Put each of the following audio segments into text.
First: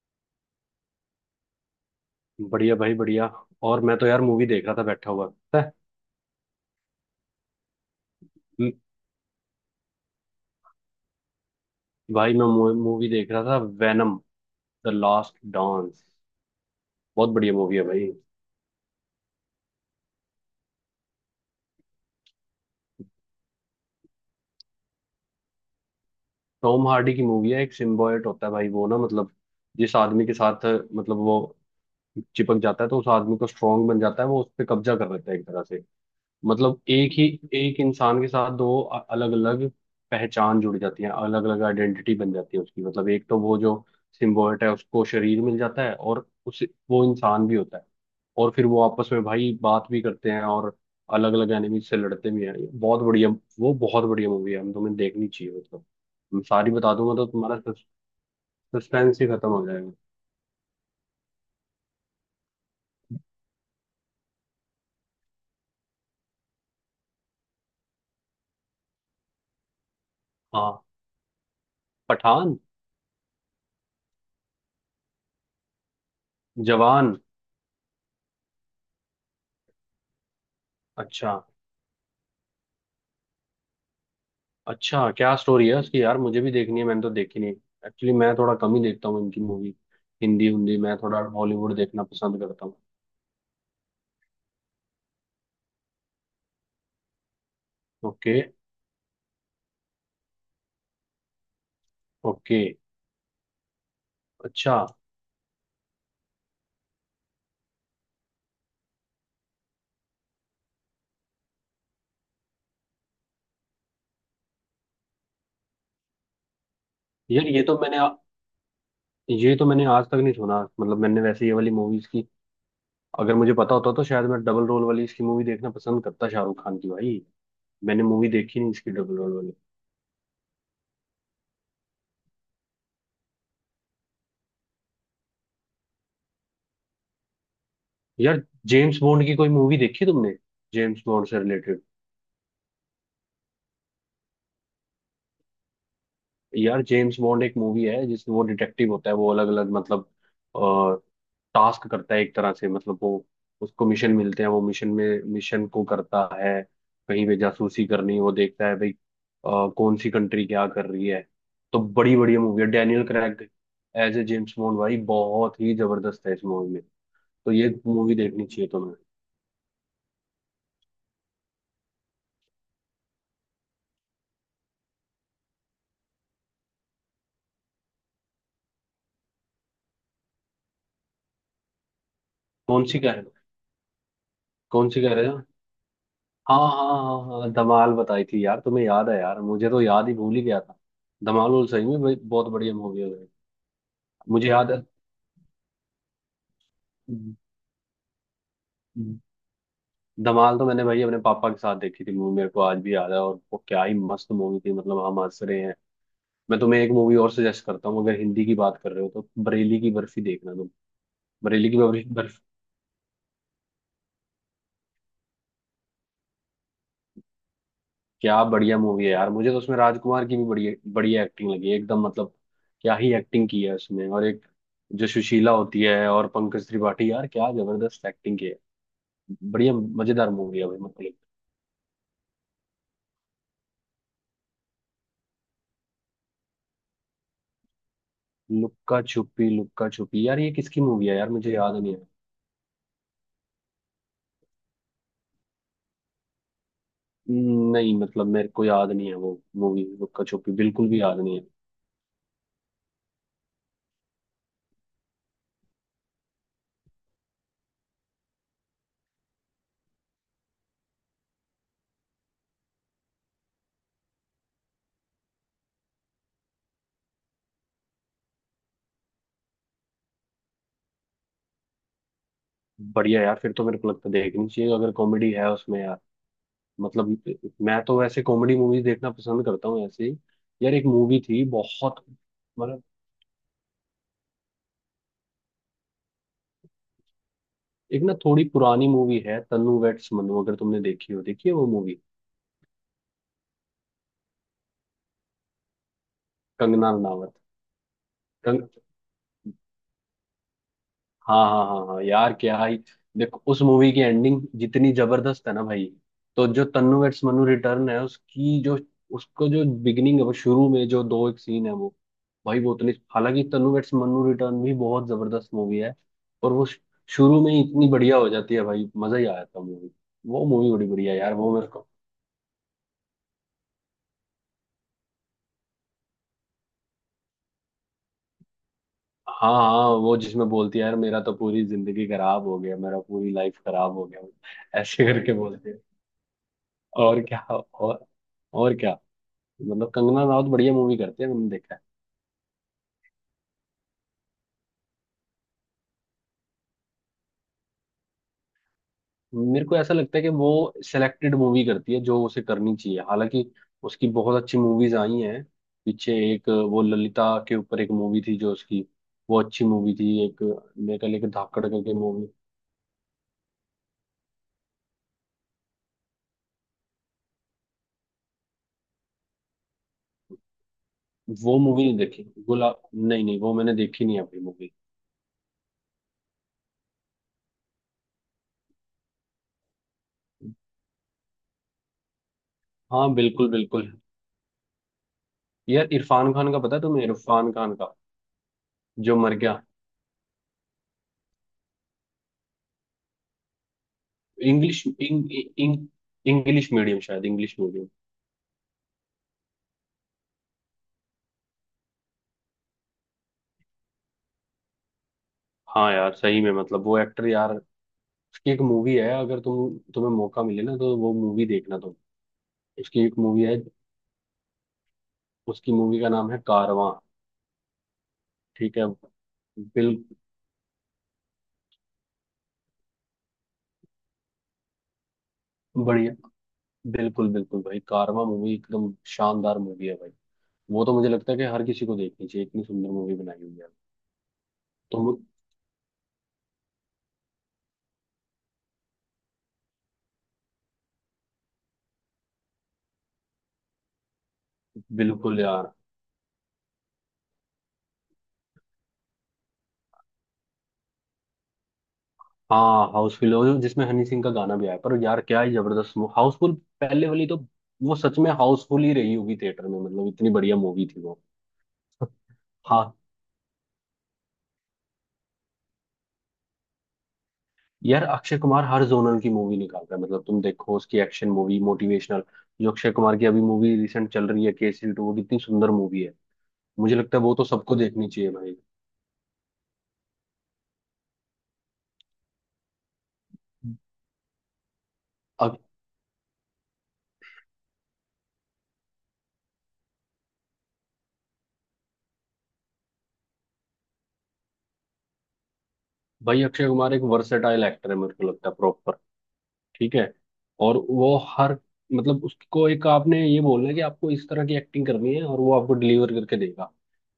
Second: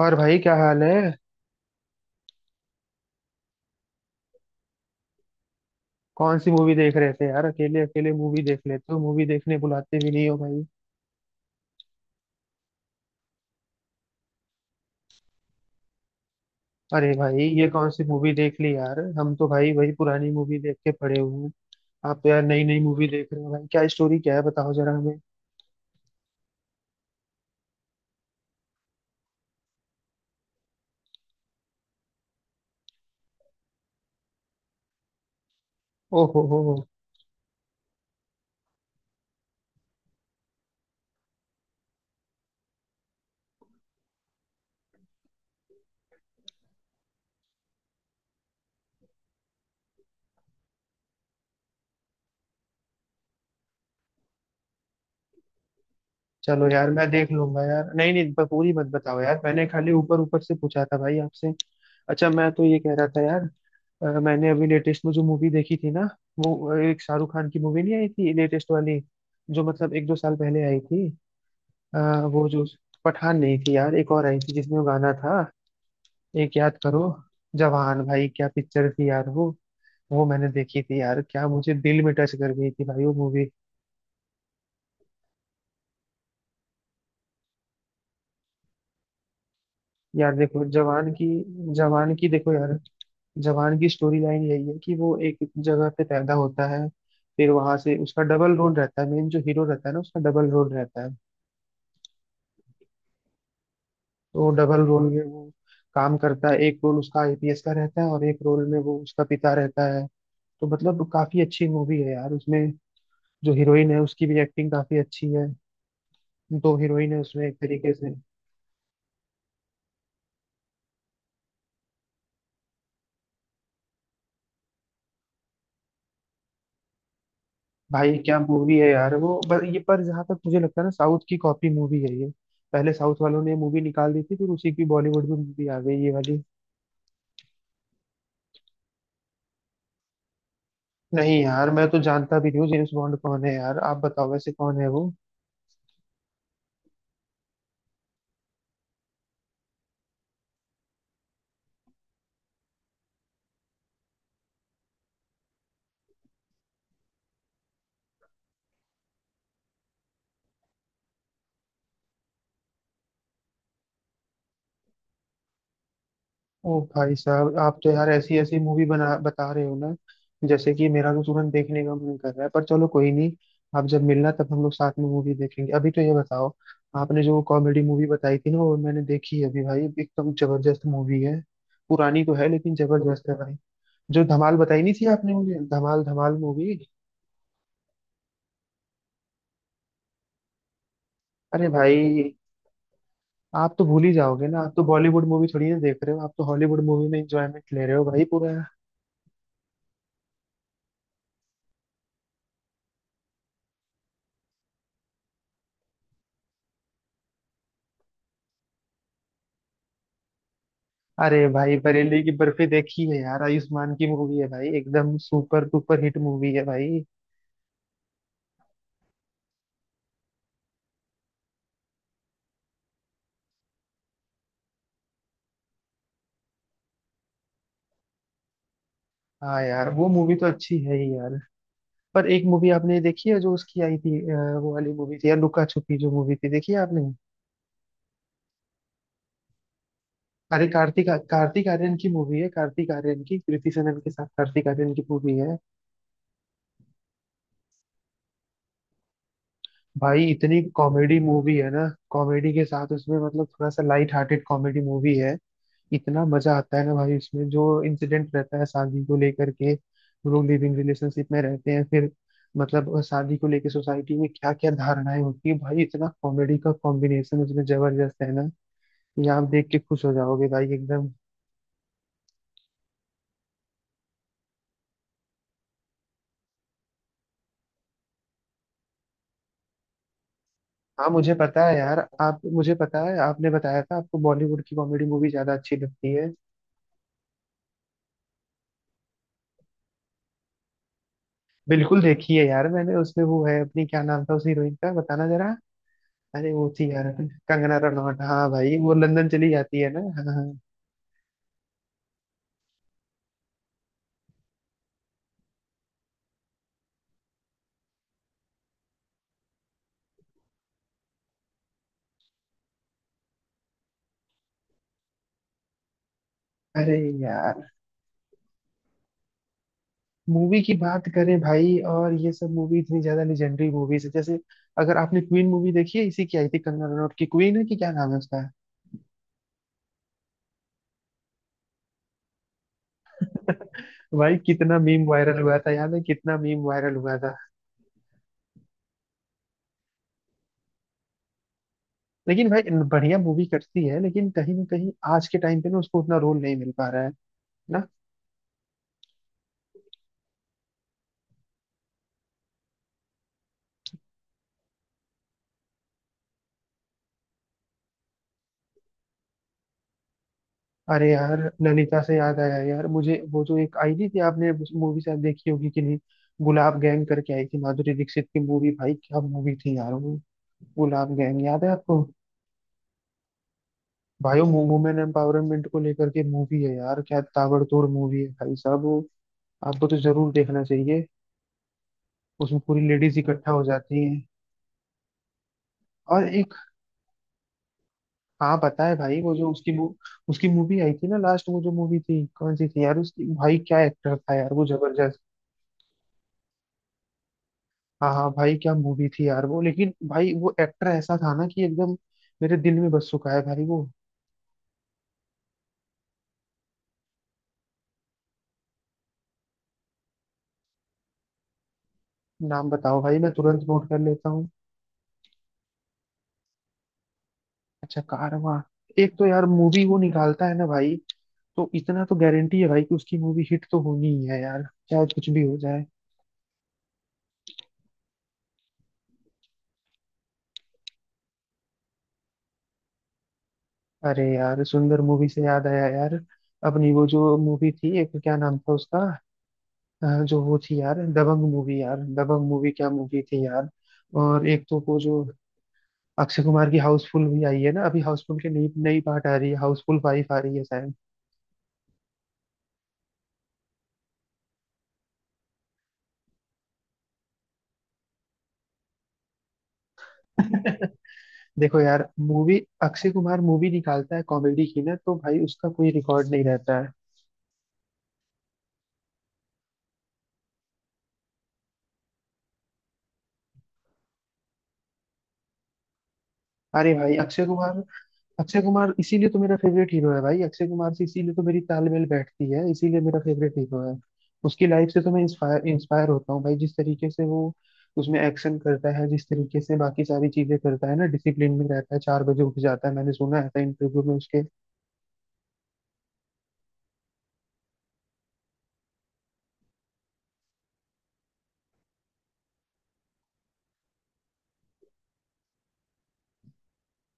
और भाई क्या हाल है। बढ़िया भाई बढ़िया। और मैं तो यार मूवी देख रहा था बैठा हुआ पता है। कौन सी मूवी देख रहे थे यार? अकेले अकेले मूवी देख म- लेते हो, मूवी देखने बुलाते भी नहीं हो भाई। भाई मैं मूवी देख रहा था, वेनम द लास्ट डांस। अरे बहुत भाई, बढ़िया ये मूवी है कौन सी भाई। मूवी देख ली यार? हम तो भाई वही पुरानी मूवी देख के पड़े हुए हैं। आप तो यार नई नई मूवी देख रहे हो भाई। क्या स्टोरी क्या है, बताओ जरा हमें। टॉम हार्डी की मूवी है, एक सिम्बायोट होता है भाई वो ना मतलब जिस आदमी के साथ मतलब वो चिपक जाता है तो उस आदमी को स्ट्रांग बन जाता है, वो उस पर कब्जा कर लेता है एक तरह से। ओहो हो, मतलब एक ही एक इंसान के साथ दो अलग अलग पहचान जुड़ जाती है, अलग अलग आइडेंटिटी बन जाती है उसकी। मतलब एक तो वो जो सिम्बोयट है उसको शरीर मिल जाता है, और उस वो इंसान भी होता है और फिर वो आपस में भाई बात भी करते हैं और अलग अलग एनिमी से लड़ते भी हैं। ये बहुत बढ़िया, वो बहुत बढ़िया मूवी है, हम तुम्हें देखनी चाहिए। मतलब मैं चलो सारी यार बता मैं दूंगा तो देख तुम्हारा लूंगा यार। नहीं नहीं, पूरी मत बताओ सस्पेंस ही यार, खत्म मैंने हो जाएगा। खाली ऊपर ऊपर से पूछा था भाई आपसे। अच्छा, मैं तो ये कह रहा था यार, मैंने अभी लेटेस्ट में जो मूवी देखी थी ना, वो एक शाहरुख खान की मूवी नहीं आई थी लेटेस्ट वाली, जो मतलब एक दो साल पहले आई हाँ। थी। अ, वो पठान। जो पठान नहीं थी यार, एक और आई थी जिसमें वो गाना था। एक याद करो, जवान। जवान। भाई क्या पिक्चर थी यार वो। वो मैंने देखी थी यार, अच्छा। क्या मुझे दिल में टच कर गई थी भाई वो मूवी। अच्छा, क्या स्टोरी है उसकी यार? मुझे भी देखनी है, मैंने तो देखी नहीं। एक्चुअली मैं थोड़ा कम ही देखता हूँ इनकी मूवी। यार हिंदी देखो हिंदी मैं जवान थोड़ा की, हॉलीवुड देखना जवान की पसंद देखो करता हूँ। यार। जवान की स्टोरी लाइन यही है कि वो एक जगह पे पैदा होता है, फिर वहां से उसका ओके। डबल रोल रहता है। मेन जो हीरो रहता है ना, उसका डबल रोल रहता है। ओके। तो अच्छा। डबल रोल में वो काम करता है। एक रोल उसका आईपीएस का रहता है और एक रोल में वो उसका पिता रहता है। तो मतलब काफी अच्छी मूवी है यार उसमें। जो हीरोइन है उसकी भी एक्टिंग काफी अच्छी है। दो हीरोइन है उसमें यार एक तरीके से। ये तो मैंने आज तक नहीं सुना, मतलब मैंने वैसे ये वाली मूवीज की, अगर मुझे पता होता तो शायद मैं डबल रोल वाली इसकी मूवी देखना पसंद करता शाहरुख खान की भाई। मैंने भाई मूवी क्या देखी नहीं मूवी है इसकी यार डबल रोल वो, वाली। पर ये पर जहाँ तक मुझे लगता है ना, साउथ की कॉपी मूवी है ये। पहले साउथ वालों ने मूवी निकाल दी थी, फिर उसी की बॉलीवुड में मूवी आ गई ये वाली। यार जेम्स बॉन्ड की कोई मूवी देखी तुमने? जेम्स बॉन्ड नहीं से यार, रिलेटेड? मैं तो जानता भी नहीं हूँ जेम्स बॉन्ड कौन है यार। आप बताओ वैसे कौन है वो। यार जेम्स बॉन्ड एक मूवी है जिसमें वो डिटेक्टिव होता है, वो अलग अलग मतलब टास्क करता है एक तरह से। मतलब वो उसको मिशन मिलते हैं, वो मिशन में मिशन को करता है, कहीं पे जासूसी करनी वो देखता है भाई कौन सी कंट्री क्या कर रही है। तो बड़ी बढ़िया मूवी है, Daniel Craig as a James Bond भाई बहुत ही जबरदस्त है इस मूवी ओ में। भाई तो साहब, ये आप तो यार मूवी ऐसी देखनी ऐसी चाहिए मूवी तुम्हें। बना बता रहे हो ना, जैसे कि मेरा तो तुरंत देखने का मन कर रहा है। पर चलो कोई नहीं, आप जब मिलना तब हम लोग साथ में मूवी देखेंगे। अभी तो ये बताओ, आपने जो कॉमेडी मूवी बताई थी ना, वो मैंने देखी है अभी भाई। एकदम जबरदस्त मूवी है। पुरानी तो है लेकिन कौन सी कह रहे जबरदस्त हो? है भाई। जो धमाल बताई कौन नहीं सी थी कह रहे आपने मुझे, धमाल धमाल हाँ मूवी। हाँ हाँ हाँ, धमाल बताई थी यार तुम्हें, याद है यार, मुझे तो याद ही, भूल ही गया था। धमाल उल अरे सही में भाई भाई, बहुत बढ़िया मूवी है भाई। आप तो भूल ही जाओगे मुझे ना, याद आप है। तो बॉलीवुड मूवी थोड़ी ना देख रहे हो। आप तो हॉलीवुड मूवी में एंजॉयमेंट ले रहे हो भाई पूरा। धमाल तो मैंने भाई अपने पापा के साथ देखी थी मूवी, मेरे को आज भी याद है और वो क्या ही मस्त मूवी थी, मतलब हम हंस रहे हैं। मैं तुम्हें एक मूवी और सजेस्ट करता हूँ, अगर हिंदी की बात कर रहे हो तो बरेली की बर्फी देखना तुम। अरे बरेली भाई, की बरेली की बर्फी, बर्फी देखी है यार, आयुष्मान की मूवी है भाई, एकदम सुपर डुपर हिट मूवी है भाई। क्या बढ़िया मूवी है यार, मुझे तो उसमें राजकुमार की भी बढ़िया बढ़िया एक्टिंग लगी एकदम, मतलब क्या ही एक्टिंग की है उसमें, और एक जो सुशीला होती है और पंकज त्रिपाठी, यार क्या जबरदस्त एक्टिंग की है। हाँ बढ़िया यार, वो मजेदार मूवी तो मूवी है अच्छी भाई, है ही मतलब। यार। पर एक मूवी आपने ये देखी है जो उसकी आई थी, वो वाली मूवी थी यार, लुका छुपी जो मूवी थी, देखी है आपने? लुक्का छुपी यार ये अरे, किसकी मूवी कार्तिक है यार, मुझे कार्तिक याद आर्यन नहीं है। की मूवी है, कार्तिक आर्यन की, कृति सेनन के साथ कार्तिक आर्यन की मूवी है। नहीं मतलब मेरे को याद नहीं है वो मूवी, भाई लुक्का छुपी इतनी बिल्कुल भी कॉमेडी याद नहीं है। मूवी है ना। कॉमेडी के साथ उसमें मतलब थोड़ा सा लाइट हार्टेड कॉमेडी मूवी है। इतना मजा आता है ना भाई उसमें। जो इंसिडेंट रहता है शादी को लेकर के, वो लोग लिविंग रिलेशनशिप में रहते हैं, फिर मतलब शादी को लेकर सोसाइटी में क्या क्या धारणाएं होती है भाई, इतना कॉमेडी का कॉम्बिनेशन उसमें जबरदस्त है ना, कि आप देख के खुश हो जाओगे भाई एकदम। बढ़िया यार, फिर तो मेरे को लगता है देखनी चाहिए अगर कॉमेडी है उसमें यार। मतलब मैं तो वैसे कॉमेडी मूवीज देखना पसंद करता हूँ ऐसे ही। यार एक हाँ मूवी मुझे थी पता है यार, बहुत आप मुझे मतलब पता है आपने बताया था, आपको बॉलीवुड की कॉमेडी मूवी ज्यादा अच्छी लगती है। एक ना थोड़ी पुरानी मूवी है, तन्नू वेड्स मन्नू, अगर तुमने देखी हो, देखी है वो बिल्कुल मूवी? देखी है यार मैंने। उसमें वो है अपनी, क्या नाम था उस हीरोइन का, बताना जरा। अरे वो थी कंगना यार, रनावत। कंगना रनौत। हाँ भाई, वो लंदन चली जाती है ना। हाँ हाँ। हाँ हाँ हाँ हाँ, यार क्या ही, देखो उस मूवी की एंडिंग जितनी जबरदस्त है ना भाई, तो जो तन्नू वेड्स मन्नू रिटर्न है उसकी जो उसको जो बिगिनिंग है वो शुरू में जो दो एक सीन है वो भाई वो उतनी, हालांकि तन्नू वेड्स मन्नू रिटर्न भी बहुत जबरदस्त मूवी है और अरे शुरू में ही यार, इतनी बढ़िया हो जाती है भाई, मजा ही आया था मूवी। वो मूवी मूवी की बड़ी बात बढ़िया है यार करें वो मेरे भाई, को। और ये सब मूवी इतनी ज्यादा लेजेंडरी मूवीज है। जैसे अगर आपने क्वीन मूवी देखी है, इसी की आई थी कंगना रनौत की, क्वीन है कि क्या नाम है उसका। हाँ हाँ वो जिसमें बोलती है यार, मेरा तो पूरी जिंदगी खराब हो गया, मेरा पूरी लाइफ खराब हो भाई कितना गया, ऐसे मीम करके वायरल हुआ बोलती था, है। याद है, कितना मीम वायरल हुआ और था। क्या। और क्या। मतलब कंगना राउत बढ़िया मूवी करती है, मैंने देखा है। लेकिन भाई, बढ़िया मूवी करती है, लेकिन कहीं ना कहीं आज के टाइम पे ना, उसको उतना रोल नहीं मिल पा रहा है ना। मेरे को ऐसा लगता है कि वो सिलेक्टेड मूवी करती है जो उसे करनी चाहिए, हालांकि उसकी बहुत अच्छी मूवीज आई हैं। पीछे एक वो ललिता के ऊपर एक मूवी थी जो उसकी, वो अच्छी मूवी थी एक, मेरे अरे ख्याल एक यार, धाकड़ करके नैनीताल से मूवी। याद आया यार मुझे, वो जो एक आई नहीं थी, आपने मूवी शायद देखी होगी कि नहीं, गुलाब गैंग करके आई थी, माधुरी दीक्षित की मूवी, भाई क्या मूवी थी यार वो। गुलाब गैंग, वो याद है मूवी नहीं आपको? देखी, गुला, नहीं नहीं, वो मैंने देखी नहीं भाई अभी वो मूवी। वुमेन एम्पावरमेंट को लेकर के मूवी है यार, क्या ताबड़तोड़ मूवी है भाई साहब वो। आपको तो जरूर देखना चाहिए। उसमें पूरी हाँ लेडीज बिल्कुल इकट्ठा हो बिल्कुल। जाती हैं। यार और इरफान खान एक, का पता है तुम्हें, इरफान खान का हाँ पता है जो भाई, वो मर जो गया? उसकी उसकी मूवी आई थी ना लास्ट, वो जो मूवी थी कौन सी थी यार उसकी, भाई क्या एक्टर था यार वो, इंग्लिश जबरदस्त। इंग, इंग, इंग्लिश मीडियम, शायद इंग्लिश मीडियम। हाँ हाँ भाई, क्या मूवी थी यार वो। लेकिन भाई, वो एक्टर ऐसा था ना कि एकदम मेरे दिल में बस चुका है भाई वो। हाँ यार सही में, मतलब वो एक्टर यार। उसकी एक मूवी है, अगर तुम्हें मौका मिले ना तो वो मूवी देखना तुम। नाम बताओ उसकी भाई, एक मैं मूवी है, तुरंत नोट कर लेता हूँ। उसकी मूवी का नाम है कारवां। अच्छा, कारवां। ठीक है। एक तो यार, मूवी बिल, वो निकालता है ना भाई, तो इतना तो गारंटी है भाई कि उसकी मूवी हिट तो होनी ही है यार, चाहे कुछ भी हो जाए। बढ़िया। बिल्कुल बिल्कुल भाई, कारवां मूवी एकदम शानदार मूवी है भाई। वो तो मुझे लगता है कि हर किसी को देखनी चाहिए, इतनी सुंदर मूवी बनाई हुई है। अरे यार, सुंदर तो। मूवी से याद आया यार, अपनी वो जो मूवी थी, एक क्या नाम था उसका, जो वो थी यार, दबंग मूवी यार, दबंग मूवी क्या मूवी थी यार। और एक तो वो जो बिल्कुल यार। अक्षय कुमार की हाउसफुल भी आई है ना, अभी हाउसफुल के नई नई पार्ट आ रही है, हाउसफुल 5 आ रही है शायद। हाँ हाउसफुल, जिसमें हनी सिंह का गाना भी आया, पर यार क्या ही जबरदस्त हाउसफुल, पहले वाली तो वो सच में हाउसफुल ही रही होगी थिएटर में, मतलब इतनी बढ़िया मूवी थी वो। देखो यार, मूवी हाँ, अक्षय कुमार मूवी निकालता है कॉमेडी की ना, तो भाई उसका कोई रिकॉर्ड नहीं रहता है। यार अक्षय कुमार हर जोनर की मूवी निकाल रहा है, मतलब तुम देखो उसकी एक्शन मूवी, मोटिवेशनल। जो अक्षय कुमार की अभी मूवी रिसेंट चल रही है केसरी टू, वो कितनी सुंदर मूवी है, अरे मुझे भाई लगता है वो तो अक्षय सबको कुमार, देखनी चाहिए भाई। अक्षय कुमार इसीलिए तो मेरा फेवरेट हीरो है भाई। अक्षय कुमार से इसीलिए तो मेरी तालमेल बैठती है, इसीलिए मेरा फेवरेट हीरो है। उसकी लाइफ से तो मैं अब इंस्पायर इंस्पायर होता हूँ भाई, जिस तरीके से वो उसमें एक्शन करता है, जिस तरीके से बाकी सारी चीजें करता है ना, डिसिप्लिन में रहता है, 4 बजे उठ जाता है, मैंने सुना है इंटरव्यू में उसके। भाई अक्षय कुमार एक वर्सेटाइल एक्टर है, मेरे को लगता है प्रॉपर। ठीक है। और वो हर, मतलब उसको एक आपने ये बोलना है कि आपको इस तरह की एक्टिंग करनी है और वो आपको डिलीवर करके देगा।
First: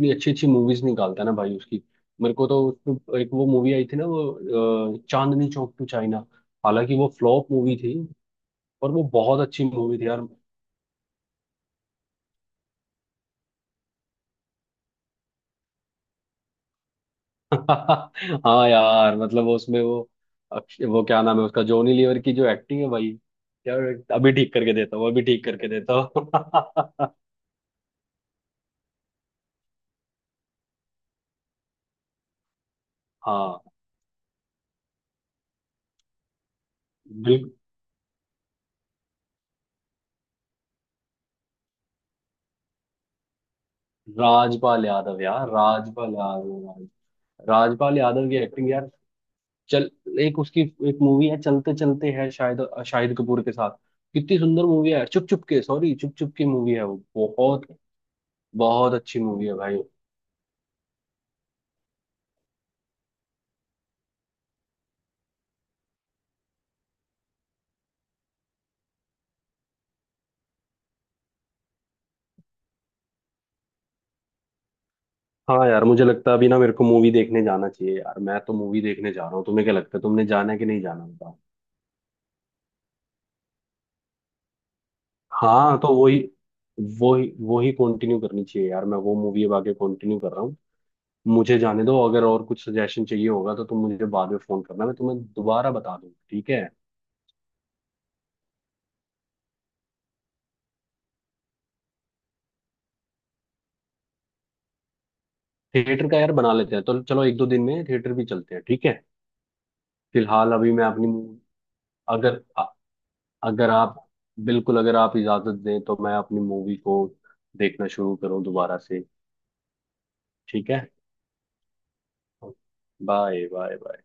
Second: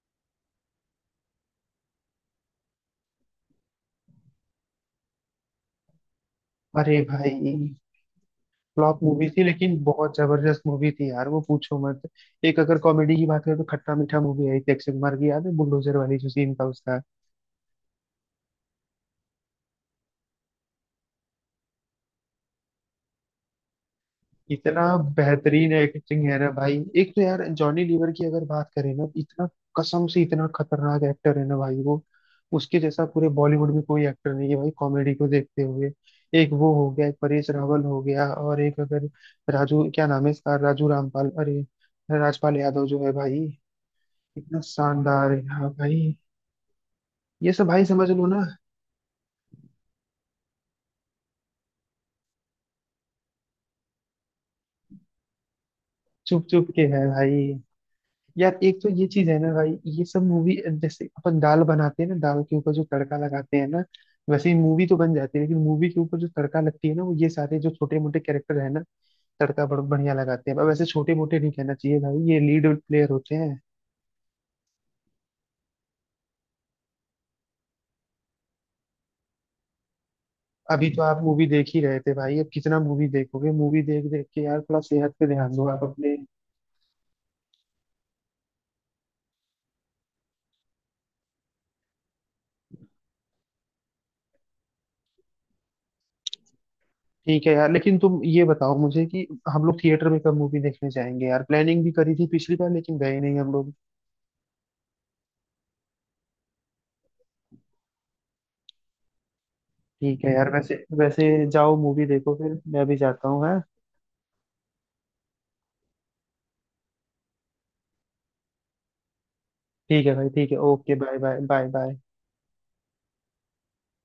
इतनी अच्छी अच्छी मूवीज निकालता है ना भाई उसकी। मेरे को तो उसमें एक वो मूवी आई थी ना वो चांदनी चौक टू चाइना, हालांकि अरे वो भाई, फ्लॉप मूवी थी और फ्लॉप वो मूवी बहुत थी अच्छी लेकिन मूवी थी बहुत यार। जबरदस्त मूवी थी यार वो, पूछो मत। एक अगर कॉमेडी की बात करें तो खट्टा मीठा मूवी आई थी अक्षय कुमार की, याद है बुलडोजर वाली जो सीन था उसका। हाँ यार, मतलब वो उसमें वो, वो क्या नाम है उसका, जॉनी लीवर की जो एक्टिंग है भाई। यार अभी ठीक करके इतना देता हूँ अभी ठीक करके बेहतरीन देता एक्टिंग है ना भाई। हूँ एक तो यार जॉनी लीवर की अगर बात करें ना, इतना कसम से इतना खतरनाक एक्टर है ना भाई वो। उसके जैसा पूरे हाँ। बॉलीवुड में कोई एक्टर नहीं है भाई, कॉमेडी को देखते हुए। एक वो हो गया, एक परेश बिल्कुल। रावल हो गया, और एक अगर राजू, क्या नाम है इसका, राजू रामपाल, अरे राजपाल यादव जो है भाई, इतना राजपाल यादव, शानदार है, यार हाँ राजपाल भाई। यादव। ये सब भाई राजपाल समझ लो यादव की ना। एक्टिंग यार। चल, एक उसकी एक मूवी है, चलते चलते है शायद, शाहिद कपूर के साथ। कितनी सुंदर मूवी है चुप चुप के, सॉरी चुप चुप की चुप चुप मूवी के है वो। है भाई। बहुत, यार एक तो बहुत ये अच्छी चीज है मूवी ना है भाई, भाई। ये सब मूवी जैसे अपन दाल बनाते हैं ना, दाल के ऊपर जो तड़का लगाते हैं ना, वैसे ही मूवी तो बन जाती है, लेकिन मूवी के ऊपर जो तड़का लगती है ना, वो ये सारे जो छोटे मोटे कैरेक्टर है ना, तड़का बड़ बढ़िया लगाते हैं। अब वैसे छोटे मोटे नहीं कहना चाहिए भाई, ये लीड प्लेयर होते हैं। हाँ यार मुझे लगता है अभी ना मेरे को मूवी देखने जाना चाहिए यार, मैं तो मूवी देखने जा रहा हूँ, तुम्हें क्या लगता है, तुमने जाना है कि नहीं अभी तो जाना आप बताओ। मूवी देख ही रहे थे भाई, अब कितना मूवी देखोगे? मूवी देख देख के यार थोड़ा सेहत पे ध्यान दो हाँ आप तो अपने। वही, वही कंटिन्यू करनी चाहिए यार, मैं वो मूवी अब आगे कंटिन्यू कर रहा हूँ। मुझे जाने दो, अगर और कुछ सजेशन चाहिए होगा तो तुम मुझे बाद में फोन करना, मैं तुम्हें दोबारा बता दूँ, ठीक है। ठीक है यार, लेकिन तुम ये बताओ मुझे कि हम लोग थिएटर में कब मूवी देखने जाएंगे यार? प्लानिंग भी करी थी पिछली बार लेकिन गए नहीं हम लोग। थिएटर का यार बना लेते हैं तो चलो एक दो दिन में थिएटर भी चलते हैं, ठीक है। ठीक है यार, फिलहाल अभी वैसे मैं अपनी वैसे मूवी, जाओ मूवी देखो, अगर फिर मैं भी जाता हूँ, है। अगर आप बिल्कुल, अगर आप इजाजत दें तो मैं अपनी मूवी को देखना शुरू करूँ दोबारा से। ठीक है भाई, ठीक है, ठीक है। Okay, bye bye bye bye. Bye bye bye.